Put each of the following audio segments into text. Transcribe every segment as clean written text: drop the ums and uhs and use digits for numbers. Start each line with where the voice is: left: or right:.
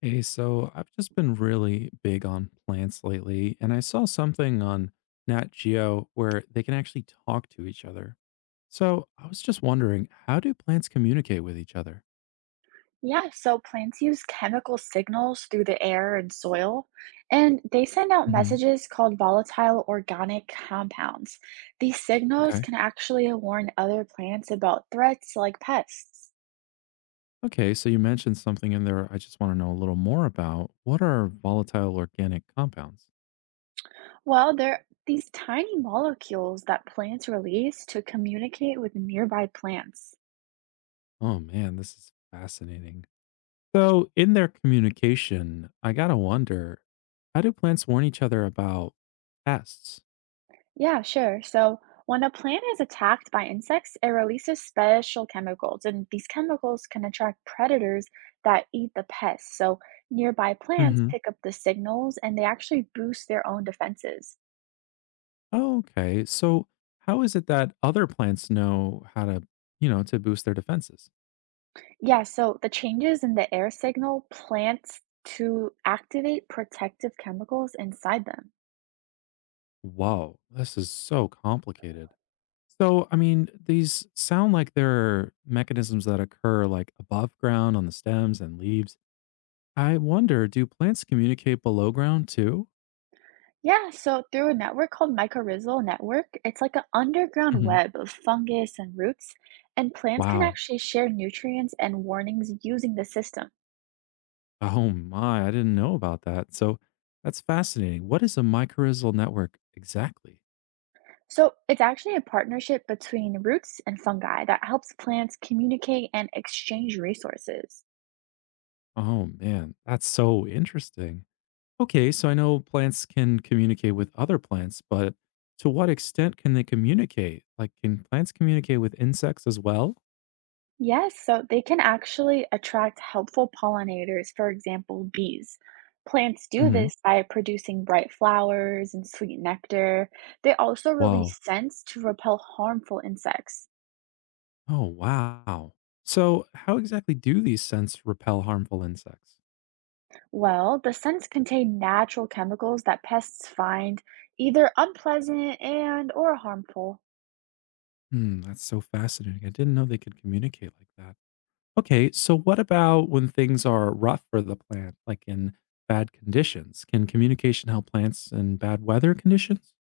left: Hey, so I've just been really big on plants lately, and I saw something on Nat Geo where they can actually talk to each other. So I was just wondering, how do plants communicate with each other?
right: Yeah, so plants use chemical signals through the air and soil, and they send out
left: Hmm.
right: messages called volatile organic compounds. These signals
left: Okay.
right: can actually warn other plants about threats like pests.
left: Okay, so you mentioned something in there, I just want to know a little more about. What are volatile organic compounds?
right: Well, they're these tiny molecules that plants release to communicate with nearby plants.
left: Oh man, this is fascinating. So, in their communication, I gotta wonder, how do plants warn each other about pests?
right: Yeah, sure. So when a plant is attacked by insects, it releases special chemicals, and these chemicals can attract predators that eat the pests. So nearby plants pick up the signals and they actually boost their own defenses.
left: Oh, okay. So how is it that other plants know how to, to boost their defenses?
right: Yeah, so the changes in the air signal plants to activate protective chemicals inside them.
left: Whoa, this is so complicated. So, I mean, these sound like there are mechanisms that occur like above ground on the stems and leaves. I wonder, do plants communicate below ground too?
right: Yeah, so through a network called mycorrhizal network, it's like an underground
left: Hmm.
right: web of fungus and roots, and plants can
left: Wow.
right: actually share nutrients and warnings using the system.
left: Oh my, I didn't know about that. So that's fascinating. What is a mycorrhizal network exactly?
right: So it's actually a partnership between roots and fungi that helps plants communicate and exchange resources.
left: Oh man, that's so interesting. Okay, so I know plants can communicate with other plants, but to what extent can they communicate? Like, can plants communicate with insects as well?
right: Yes, so they can actually attract helpful pollinators, for example, bees. Plants do
left: Hmm.
right: this by producing bright flowers and sweet nectar. They also release
left: Whoa.
right: scents to repel harmful insects.
left: Oh, wow. So, how exactly do these scents repel harmful insects?
right: Well, the scents contain natural chemicals that pests find either unpleasant and or harmful.
left: Hmm, that's so fascinating. I didn't know they could communicate like that. Okay, so what about when things are rough for the plant, like in bad conditions? Can communication help plants in bad weather conditions?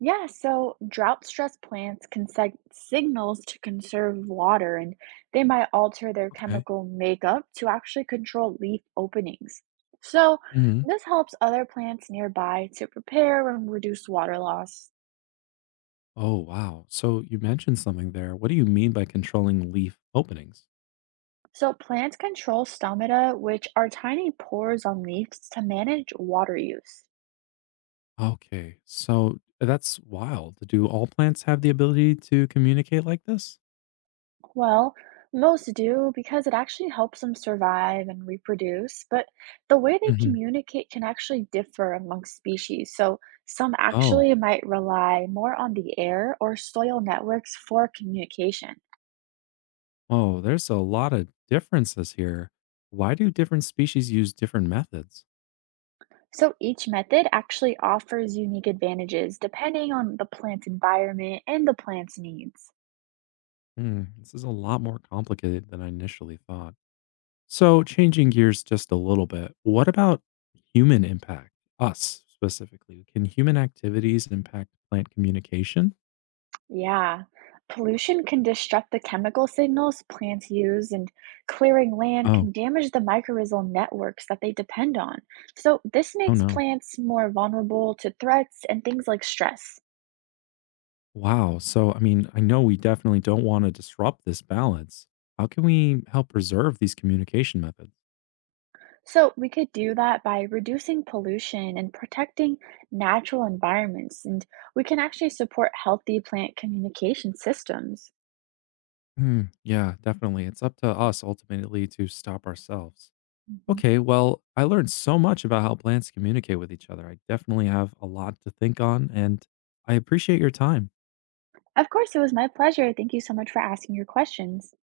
right: Yeah, so drought-stressed plants can send signals to conserve water, and they might alter their
left: Okay.
right: chemical makeup to actually control leaf openings. So
left: Hmm.
right: this helps other plants nearby to prepare and reduce water loss.
left: Oh, wow. So you mentioned something there. What do you mean by controlling leaf openings?
right: So, plants control stomata, which are tiny pores on leaves to manage water use.
left: Okay, so that's wild. Do all plants have the ability to communicate like this?
right: Well, most do because it actually helps them survive and reproduce, but the way they
left: Hmm.
right: communicate can actually differ amongst species. So some
left: Oh,
right: actually might rely more on the air or soil networks for communication.
left: oh, there's a lot of differences here. Why do different species use different methods?
right: So each method actually offers unique advantages depending on the plant environment and the plant's needs.
left: Hmm, this is a lot more complicated than I initially thought. So, changing gears just a little bit, what about human impact? Us specifically. Can human activities impact plant communication?
right: Yeah. Pollution can disrupt the chemical signals plants use, and clearing land can
left: Oh.
right: damage the mycorrhizal networks that they depend on. So this
left: Oh,
right: makes
left: no.
right: plants more vulnerable to threats and things like stress.
left: Wow. So, I mean, I know we definitely don't want to disrupt this balance. How can we help preserve these communication methods?
right: So we could do that by reducing pollution and protecting natural environments, and we can actually support healthy plant communication systems.
left: Hmm. Yeah, definitely. It's up to us ultimately to stop ourselves.
right: Mhm.
left: Okay. Well, I learned so much about how plants communicate with each other. I definitely have a lot to think on, and I appreciate your time.
right: Of course, it was my pleasure. Thank you so much for asking your questions.